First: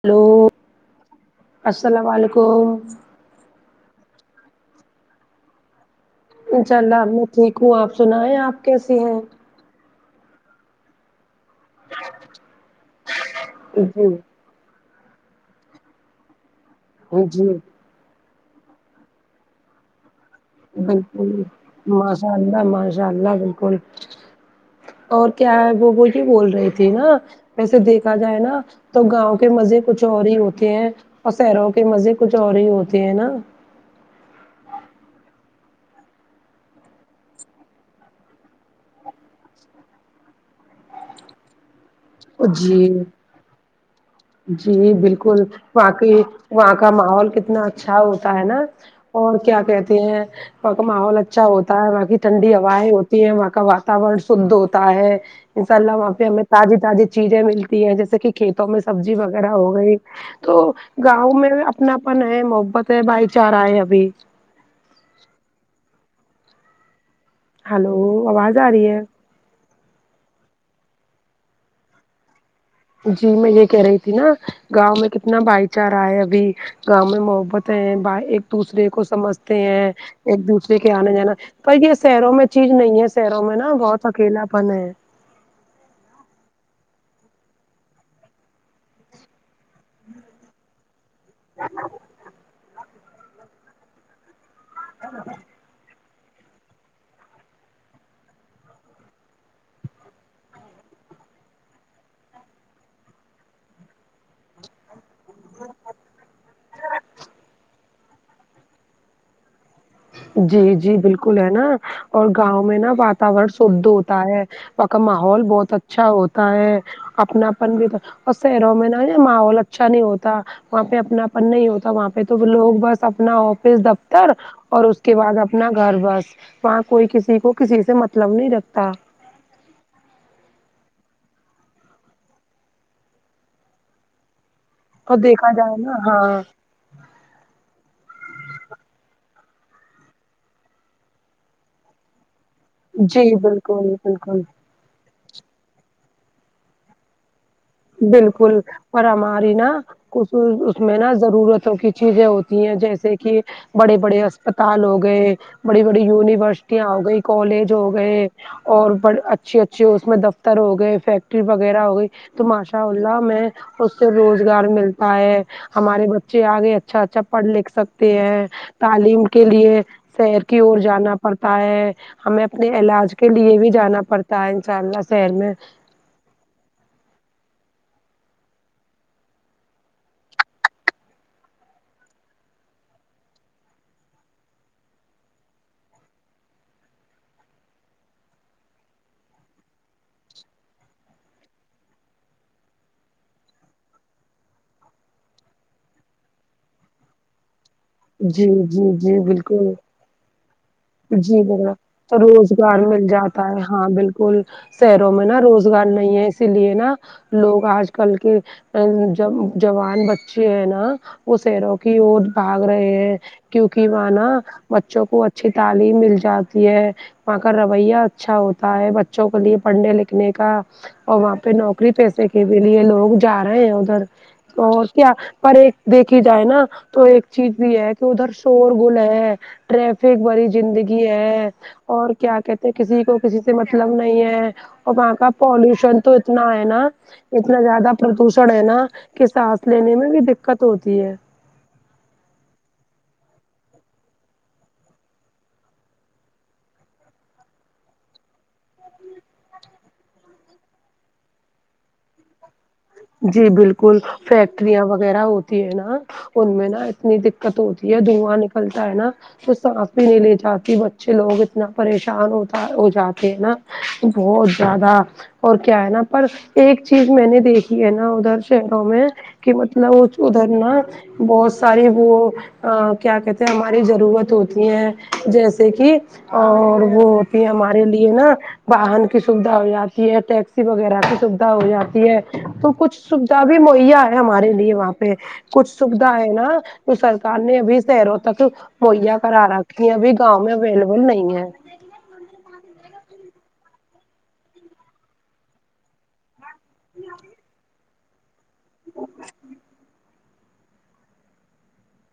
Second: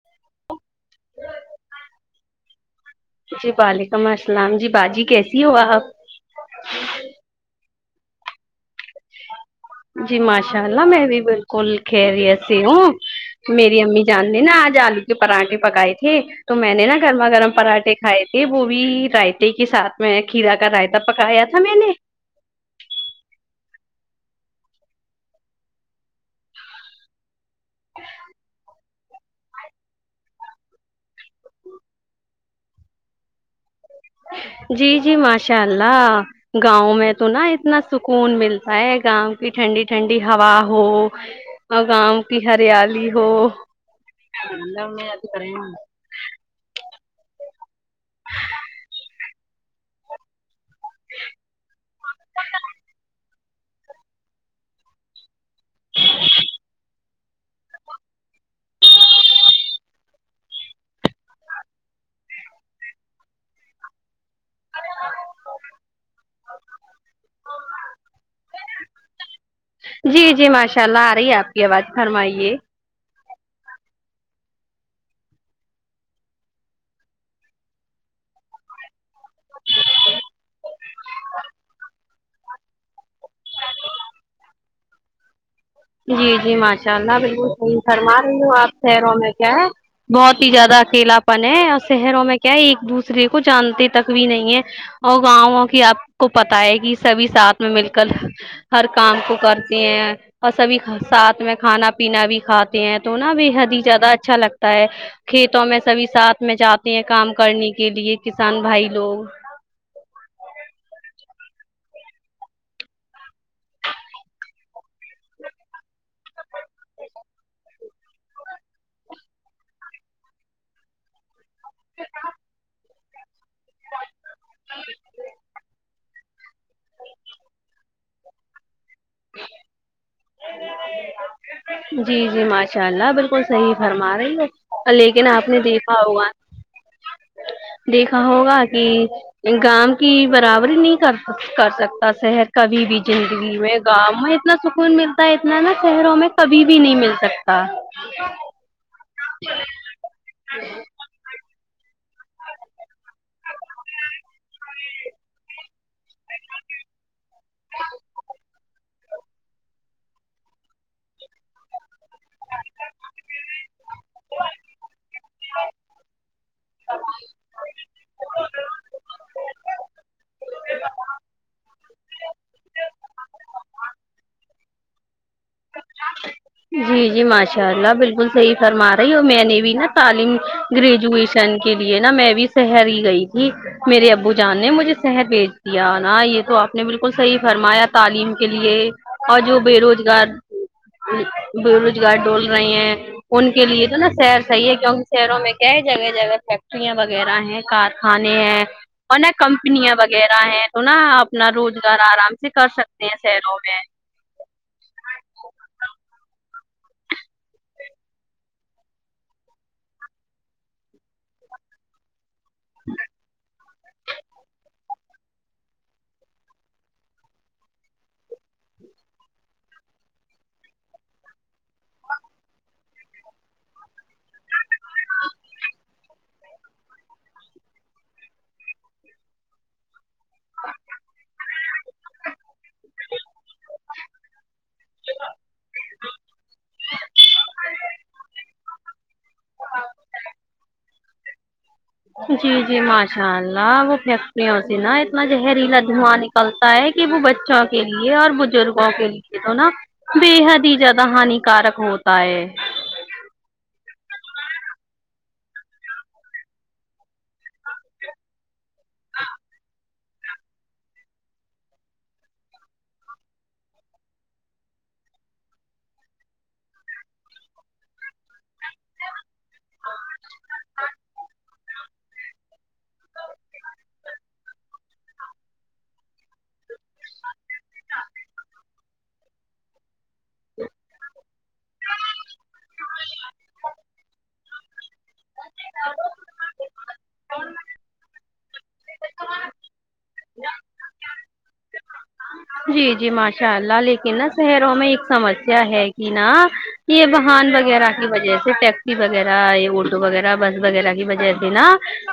hello السلام علیکم جی وعلیکم السلام جی باجی کیسی ہوا آپ انشاء اللہ میں ٹھیک ہوں آپ سنیں آپ کیسی ہیں جی ماشاء اللہ میں بھی بالکل کھی رہی س ہوں میری امی جان جی نے نا آج آلو کے پراٹھے پکائے تھے تو میں نے نا گرما جی گرم پراٹھے کھائے تھے وہ بھی رائتے کے ساتھ میں کھیرا کا رائتا پکایا تھا میں نے مشء اللہ ماشء اللہ بالکل اور کیا ہے وہ وہی بول رہی تھی نا ویسے دیکھا جائے نا تو گاؤں کے مزے کچھ اور ہی ہوتے ہیں اور شہروں کے مزے کچھ اور ہی ہوتے ہیں نا جی جی ماشاء اللہ گاؤں میں تو نا اتنا سکون ملتا ہے گاؤں کی ٹھنڈی ٹھنڈی ہوا ہو ہاں اور گاؤں کی جی ہریالی ہو جی بالکل باقی وہاں کا ماحول کتنا اچھا ہوتا ہے نا اور کیا کہتے ہیں وہاں کا ماحول اچھا ہوتا ہے وہاں کی ٹھنڈی ہوائیں ہوتی ہے وہاں کا وور شدھ ہوتا ہے انشاء اللہ وہاں پہ ہمیں تازی تازی چیزیں ملتی ہیں جیسے کہ کھیتوں میں سبزی وغیرہ ہو گئی تو گاؤں میں اپناپن ہے محبت ہے بھائی چارہ ہے ابھی ہلو آواز آ رہی ہے جی جی ماشاء اللہ آ رہی ہے آپ کی آواز فرمائیے جی میں یہ کہہ رہی تھی نا گاؤں میں کتنا بھائی چارہ ہے ابھی گاؤں میں محبت ہے ب ایک دوسرے کو سمجھتے ہیں ایک دوسرے کے آنا جانا پر یہ شہروں میں چیز نہیں ہے شہروں میں نا بہت اکیلا پن ہے جی جی ماشاء اللہ بالکل فرما رہی ہوں آپ شروں میں کیا ہے بہت ہی زیادہ اکیلاپن ہے اور شہروں میں کیا ہے ایک دوسرے کو جانتے تک بھی نہیں ہے اور گاؤ کہ آپ کو پتا ہے کی سبھی ساتھ میں مل کل ہر کام کو کرتے ہیں اور سبھی ساتھ میں کھانا پینا بھی کھاتے ہیں تو نا بےحد ہی زیادہ اچھا لگتا ہے کھیتوں میں سبھی ساتھ میں جاتے ہیں کام کرنے کے لیے کسان بھائی لوگ جی جی بالکل ہے نا اور گاؤں میں نا واتورن شھ ہوتا ہے وہ کا ماحول بہت اچھا ہوتا ہے اپناپن بھی تو اور شہروں میں نا ماحول اچھا نہیں ہوتا وہاں پہ اپنا نہیں ہوتا وہاں پہ تو لوگ بس اپنا آفس دفتر اور اس کے بعد اپنا گھر بس وہاں کوئی کسی کو کسی سے مطلب نہیں رکھتا جی جی ماشاء اللہ بالکل صحیح فرما رہی ہے اور لیکن آپ نے جائے نا دیکھا ہوگا ہاں دیکھا ہوگا کہ گاؤ کی برابری نہیں کرک کر سکتا شہر کبھی بھی جی جندگی میں بالکل گاؤں میں بالکل اتنا سکون ملتا ہے اتنا نا شہروں میں کبھی بھی نہیں مل سکتا بالکل پر ہماری نا کچھ اس میں نا ضرورتوں کی چیزیں ہوتی ہیں جیسے کہ بڑے بڑے اسپتال ہو گئے بڑی بڑی یونیورسٹیاں ہو گئی کالج ہو گئے اور بڑ اچھی اچھی اس میں دفتر ہو گئے فیکٹری وغیرہ ہوگیے تو ماشاء اللہ میں اس سے روزگار ملتا ہے ہمارے بچے آگے اچھا اچھا پڑھ لکھ سکتے ہیں تعلیم کے لیے شہر کی اور جانا پڑتا ہے ہمیں اپنے علاج کے لیے بھی جانا پڑتا ہے ان شاء اللہ شہر میں جی جی ماشاء اللہ بالکل صحیح فرما رہی ہو میں نے بھی نا تعلیم گریجویشن کے لیے نا میں بھی سهر ہی گئی تھی میرے ابو جان نے مجھے سہر بھیج دیا نا یہ تو آپ نے بالکل صحیح فرمایا تعلیم کے لیے اور جو بے روجگار بے روجگار ڈول رہے ہیں ان کے لیے تو نا سهر صحیح ہے کیونکہ شہروں میں کیا ہے جگہ جگہ فیکٹریاں وغیرہ ہیں کار کھانے جی ہیں جی اور جی نہ بالکل کمپنیاں وغیرہ ہیں تو نا جی اپنا بالکل روجگار تو آرام سے کر سکتے ہیں سیرو میں اسکل شہروں میں نا روزگار نہیں ہے اسی لیے نا لوگ آج کل کےجو جوان بچے ہیں نا وہ شیروں کی اور بھاگ رہے ہیں کیوںکہ وہاں نا بچوں کو چھ تعلم مل جاتی ہے وہاں کا رویہ اچھا ہوتا ہے بچوں کے لیے پڑھنے لکھنے کا اور وہاں پہ نوکری پیسے کے بھی لیے لوگ جا رہے ہیں ادھر اور کیا پر ایک دیکھی جائے نا تو ایک چیز بھی ہے کہ ادھر شور گول ہے ٹرک ایک بڑی زندگی ہے اور کیا کہتے ہیں کسی کو کسی سے مطلب نہیں ہے اور وہاں کا پولوشن تو اتنا ہے نا اتنا زیادہ پردوشن ہے نا کہ سانس لینے میں بھی دکت ہوتی ہے جی جی ماشاء اللہ وہ فیکٹریا ہوتی نا اتنا زہریلا دھواک چلتا ہے کہ وہ بچوں کے لیے اور بزرگوں کے لیے تو نا بےحد ہی زیادہ ہانی کارک ہوتا ہے جی بالکل فیکٹریاں وغیرہ ہوتی ہے نا ان میں نا اتنی دقت ہوتی ہے دھواں نکلتا ہے نا تو سانس بھی نہیں لے جاتی بچے لوگ اتنا پریشان ہوتا ہو جاتے ہیں نا بہت زیادہ اور کیا ہے نا پر ایک چیز میں نے دیکھی ہے نا ادھر شہروں میں کہ مطلب ادھر نا بہت ساری وہ کیا کہتے ہیں ہماری ضروت ہوتی ہے جیسے کہ اور وہ ہوتی ہے ہمارے لیے نا فہان کی سویدھا ہو جاتی ٹیکسی وغیرہ کی سویدھا ہو جاتی ہے تو کچھ سویدھا بھی مہیا ہے ہمارے لیے وہاں پہ کچھ سویدھا ہے نا سر کان نے ابھی شہروں تک مہیا کرا رکھی ہیں ابھی گاؤں میں اویلبل نہیں ہے جی جی ماشاء اللہ لیکن نا شہروں میں ایک سمسیا ہے کی نا یہ واہن وغیرہ کی وجہ سے ٹیکسی وغیرہ یہ آٹو وغیرہ بس وغیرہ کی وجہ سے نا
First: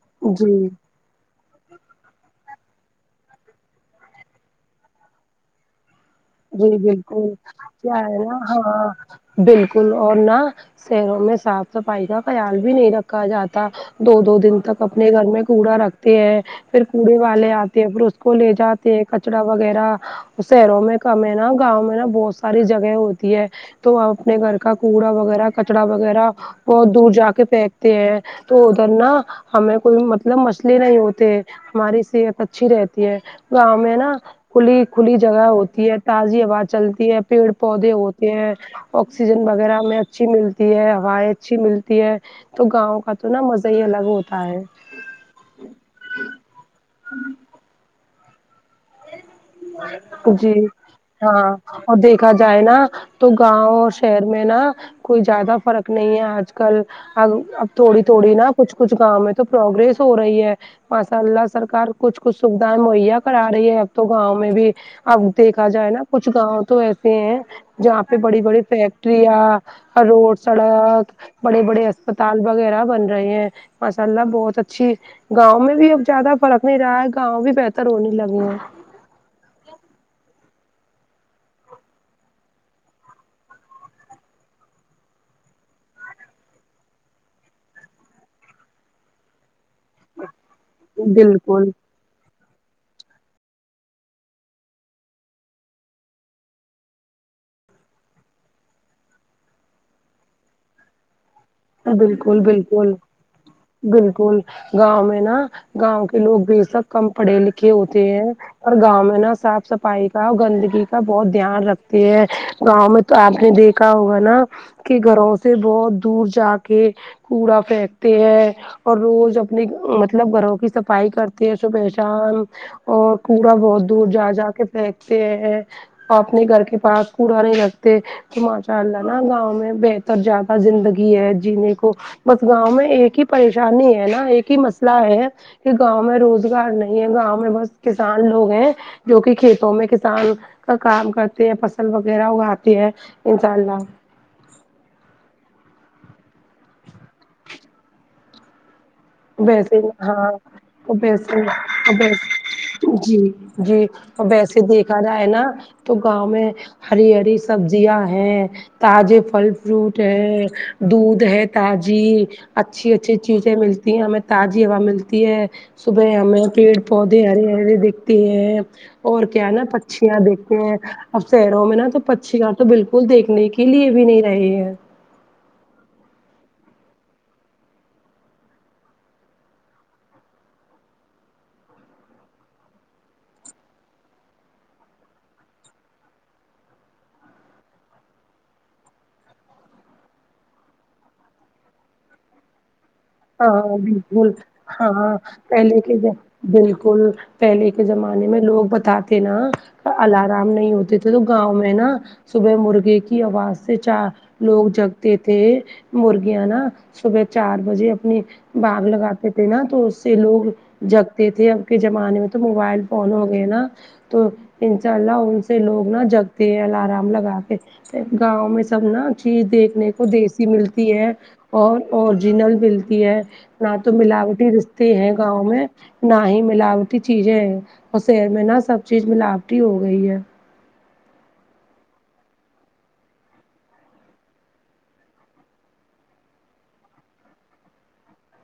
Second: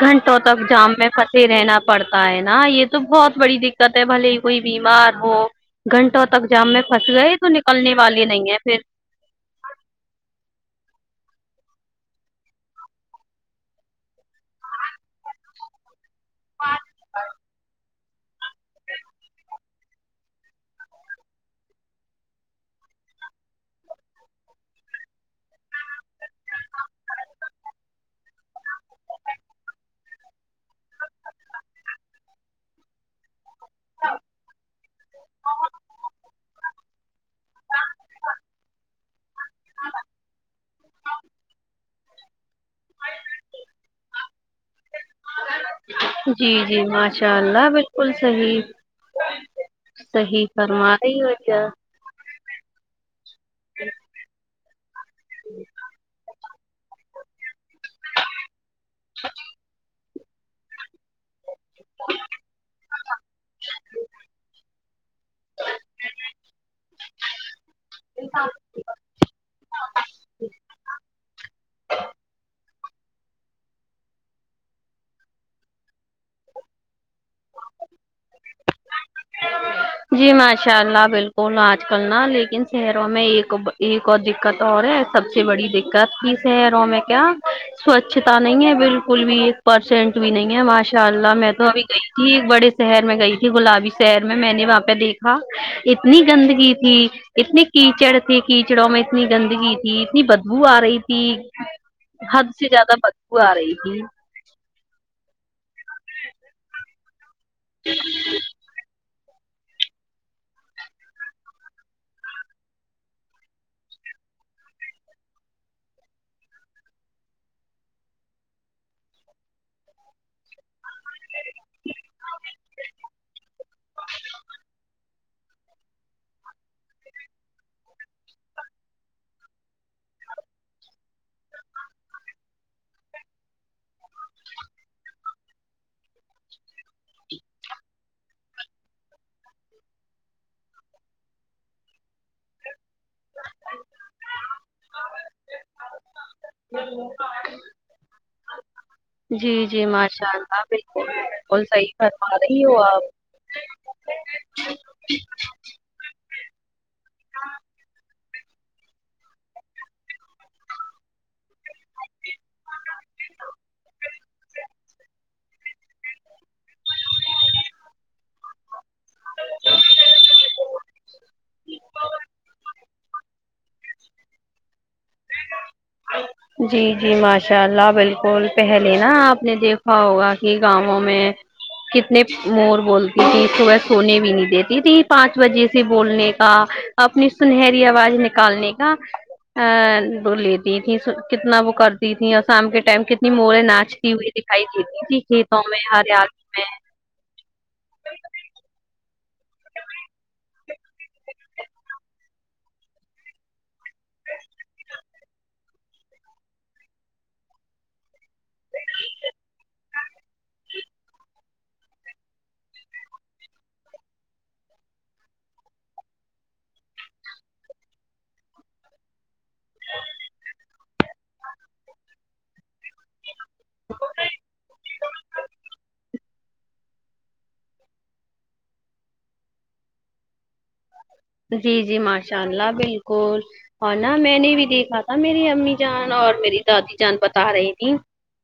گھنٹوں جی تک جام میں سے رہنا پڑتا ہے نا یہ تو بہت بڑی دکت ہے بھلے ہی کوئی بیمار ہو گھنٹوں تک جام جی میں پھنس بالکل گئے تو نکلنے کیا والے نا نہیں ہے پھر ہاں بالکل اور نہ شہروں میں صاف صفائی کا خیال بھی نہیں رکھا جاتا دو دو دن تک اپنے گھر میں کوڑا رکھتے ہیں پھر کوڑے والے آتے ہیں پھر اس کو لے جاتے ہیں کچرا وغیرہ شہیروں میں کم ہیں نا گاؤں میں نا بہت ساری جگہ ہوتی ہے تو ہم اپنے گھر کا کوڑا وغیرہ کچرا وغیرہ بہت دور جا کے پھینکتے ہیں تو ادھر نا ہمیں کوئی مطلب مسلے نہیں ہوتے ہماری صحت اچھی رہتی ہے گاؤں میں نا کھلی کھلی جگہ ہوت تی ہے تازی ہوا چلتی ہے پیڑ پودے ہوتے ہیں آکسیجن وغیرہ ہمیں اچھی ملتی ہے ہوائیں اچھی ملتی ہے تو گاؤں کا تو نا مزہ ہی الگ ہوتا ہے جی جی ماشاء اللہ بالکل صحیح صحیح جی فرما رہی ہو ہاں کیا اور دیکھا جائے نا تو گاؤں اور شہر میں نا کوئی زیادہ فرق نہیں ہے آج کل ہم اب تھوڑی تھوڑی نا کچھ کچھ گاؤں میں تو پروگریس ہو رہی ہے ماشاء اللہ سرکار کچھ کچھ سکھدان موہیا کہڑا رہی ہے اب تو گاؤں میں بھی اب دیکھا جائے نا کچھ گاؤں تو ایسے ہیں جہاں پہ بڑی بڑی فیکٹریاں روڈ سڑک بڑے بڑے اسپتال وغیرہ بن رہے ہیں ماشاء اللہ بہت اچھی گاؤں میں بھی اب زیادہ فرق نہیں رہا ہے گاؤں بھی بہتر ہونے لگے ہیں کیا جی ماشاء اللہ بالکل آج کل نا لیکن شہروں میں ایک ب ایک اور دکت اور ہے سب سے بڑی دقت تھی شہروں میں کیا سوچھتا نہیں ہے بالکل بھی ایک پرسینٹ بھی نہیں ہے ہمار ان شاء اللہ میں بالکل تو ابھی گئی تھی ایک بڑے شہر میں گئی تھی گلابی شہیر میں میں نے وہاں پے دیکھا اتنی گندگی تھی اتنے کیچڑ تھے کیچڑوں میں اتنی گندگی تھی اتنی بدبو آرہی تھی ہاں بالکل حد سے بالکل زیادہ بدبو آ رہی تھی بالکل گاؤں میں نا گاؤں کے لوگ بھی سب کم پڑھے لکھے ہوتے ہیں اور گاؤں میں نا صاف صف فائی کا گندگی کا بہت دھیان رکھتے ہیں گاؤں میں تو آپ نے دیکھا ہوگا نا کے گھروں سے بہت دور جا کے کوڑا پھینکتے ہیں اور روز اپنے مطلب گھروں کی صفائی کرتے ہیں صبحے شام اور کوڑا بہت دور جا جا کے پھینکتے ہیں اپنے گھر کے پاس کوڑا نہیں رکھتے تو ماشاء اللہ نا گاؤں میں بہتر زیادہ زندگی ہے جینے کو بس گاؤں میں ایک ہی پریشانی ہے نا ایک ہی مسئلہ ہے کی گاؤں میں روزگار نہیں ہے گاؤں میں بس کسان لوگ ہیں جو کی کھیتوں میں کسان کا کام کرتے ہیں فصل وغیرہ اگاتے ہیں انشاء اللہ جی ویسے جی ماشاء ہاں اللہ بالکل ویسے بالکل صحیح فرما ویسے رہی ہو آپ جی جی ویسے دیکھا جائے نا تو گاؤں میں ہری ہری سبزیاں ہیں تازے پھل فروٹ ہے دودھ ہے تازی اچھی اچھی چیزیں ملتی ہیں ہمیں تازی ہوا ملتی ہے صبح ہمیں پیڑ پودے ہری ہری دکھتی ہیں اور کیا ہیں نہ پکشیاں دیکھتے ہے اب شہروں میں نا تو پکشیاں تو بالکل دیکھنے کے لیے بھی نہیں رہے ہیں ہ جی جی ماشاء اللہ بالکل پہلے نا آپ نے دیکھا ہوگا کی گاؤوں میں کتنے مور بولتی تھی صبحے سونے بھی نہیں دیتی تھی پانچ بجے سے بولنے کا اپنی سنہری آواز نکالنے کا آ لیتی تھی کتنا وہ کرتی تھی اور شام کے ٹائم کت ہاں بالکل ہاں کھیتوں میں پہلے کے ذم ہریالی میں بالکل پہلے کے زمانے میں لوگ بتاتے نا الارام نہیں ہوتے تھے تو گاؤں میں نا صبح مرغے کی آواز سے چار لوگ جگتے تھے مرغیاں نا صبح چار بجے اپنی باگ لگاتے تھے نا تو اس سے لوگ جگتے تھے اب کے زمانے میں تو موبائل فون ہو گئے نا تو انشاء اللہ ان سے لوگ نہا جگتے ہیں الارام لگا کے گاؤں میں سب نا چیز دیکھنے کو دیسی ملتی ہے اور اور جنل بل ہے نہ تو ملاوٹی رشتے ہیں گاؤں میں نہ ہی ملاوٹی ٹی چیزیں ہیں اور شر میں نہا سب چیز ملاوٹی ہو گئی ہے جی جی ماشاء اللہ بالکل اور نہ میں نے بھی دیکھا تھا میری امی جان اور میری دادی جان بتا رہی تھیں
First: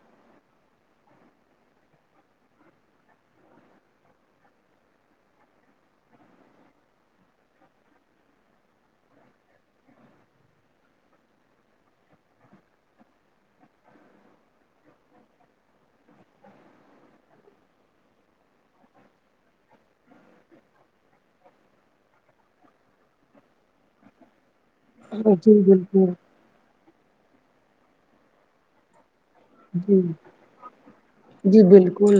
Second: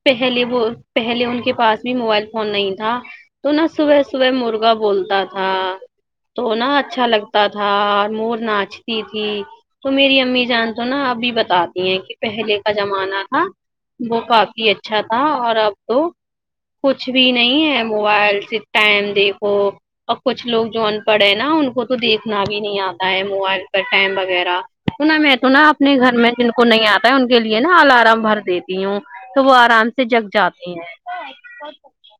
پہلے وہ پہلے ان کے پاس بھی موبائل فون نہیں تھا تو نہا صبح صبح مرغا بولتا تھا تو نہا اچھا لگتا تھا تھا اور مور ناچتی تھی تو میری امی جان تو نا ابھی بتاتی ہیں کہ پہلے کا زمانہ تھا وہ کافی اچھا تھا اور اب تو کچھ بھی نہیں ہے موبائل سے ٹائم دیکھو اور کچھ لوگ جو ان پڑھ ہے نا ان کو تو دیکھنا بھی نہیں آتا ہے موبائل پر ٹم وغیرہ تو نہا میں تو جی نا اپنے بالکل گھر میں جن کو نہیں آتا ہے ان کے لیے نا الارم بھر دیتی ہوں تو وہ آرام جی سے جگ جاتے جی ہیں بالکل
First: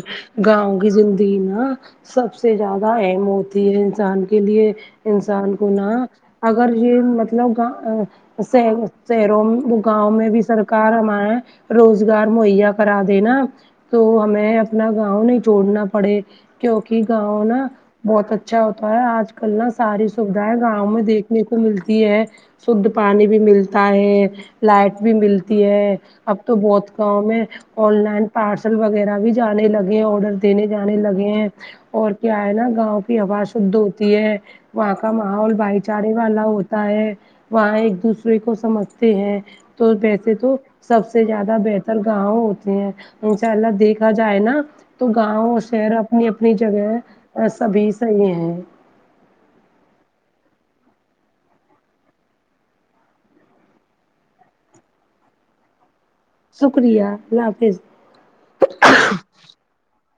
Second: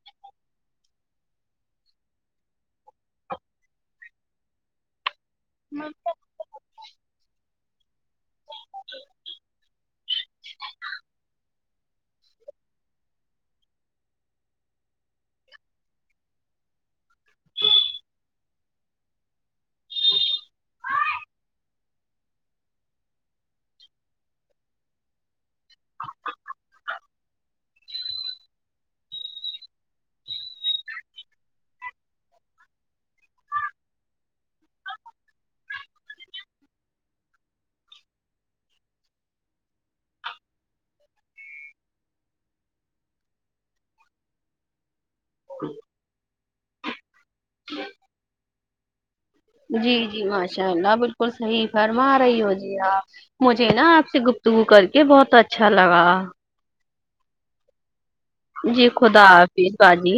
گاؤں کی زندگی نا سب سے زیادہ اہم ہوتی ہے انسان کے لیے انسان کو نہا اگر یہ مطلب شہروں گاؤ میں بھی سرکار ہمارا روز رگار مہیا کرا دےینا تو ہمیں اپنا گاؤں نہیں چھڑنا پڑے کیوںکہ گاؤں نا بہت اچھا ہوتا ہے آج کل نا ساری سویدھائیں گاؤں میں دیکنے کو ملتی ہے شھ پانی بھی ملتا ہے لائٹ بھی ملتی ہے اب تو بہت گاؤں میں آن لائن پارسل وغیرہ بھی جانے لگے ہیں آڈر دینے جانے لگے ہیں اور کیا ہے نا گاؤں کی ہوا شدھ ہوتی ہے وہاں کا ماحول بھائی چارے والا ہوتا ہے وہاں ایک دوسرے کو سمجھتے ہیں تو ویسے تو سب سے زیادہ بتر ر گاؤ ہوتے ہیں ان شاء اللہ دیکھا جائے نا تو گاؤں اور شہر اپنی اپنی جگہ سبھی صحیح ہیں جی جی ماشاء اللہ بالکل صحیح فرما رہی ہو جی آپ مجھے نا آپ سے گفتگو کر کے بہت اچھا لگا شکریہ اللہ حافظ جی خدا حافظی باجی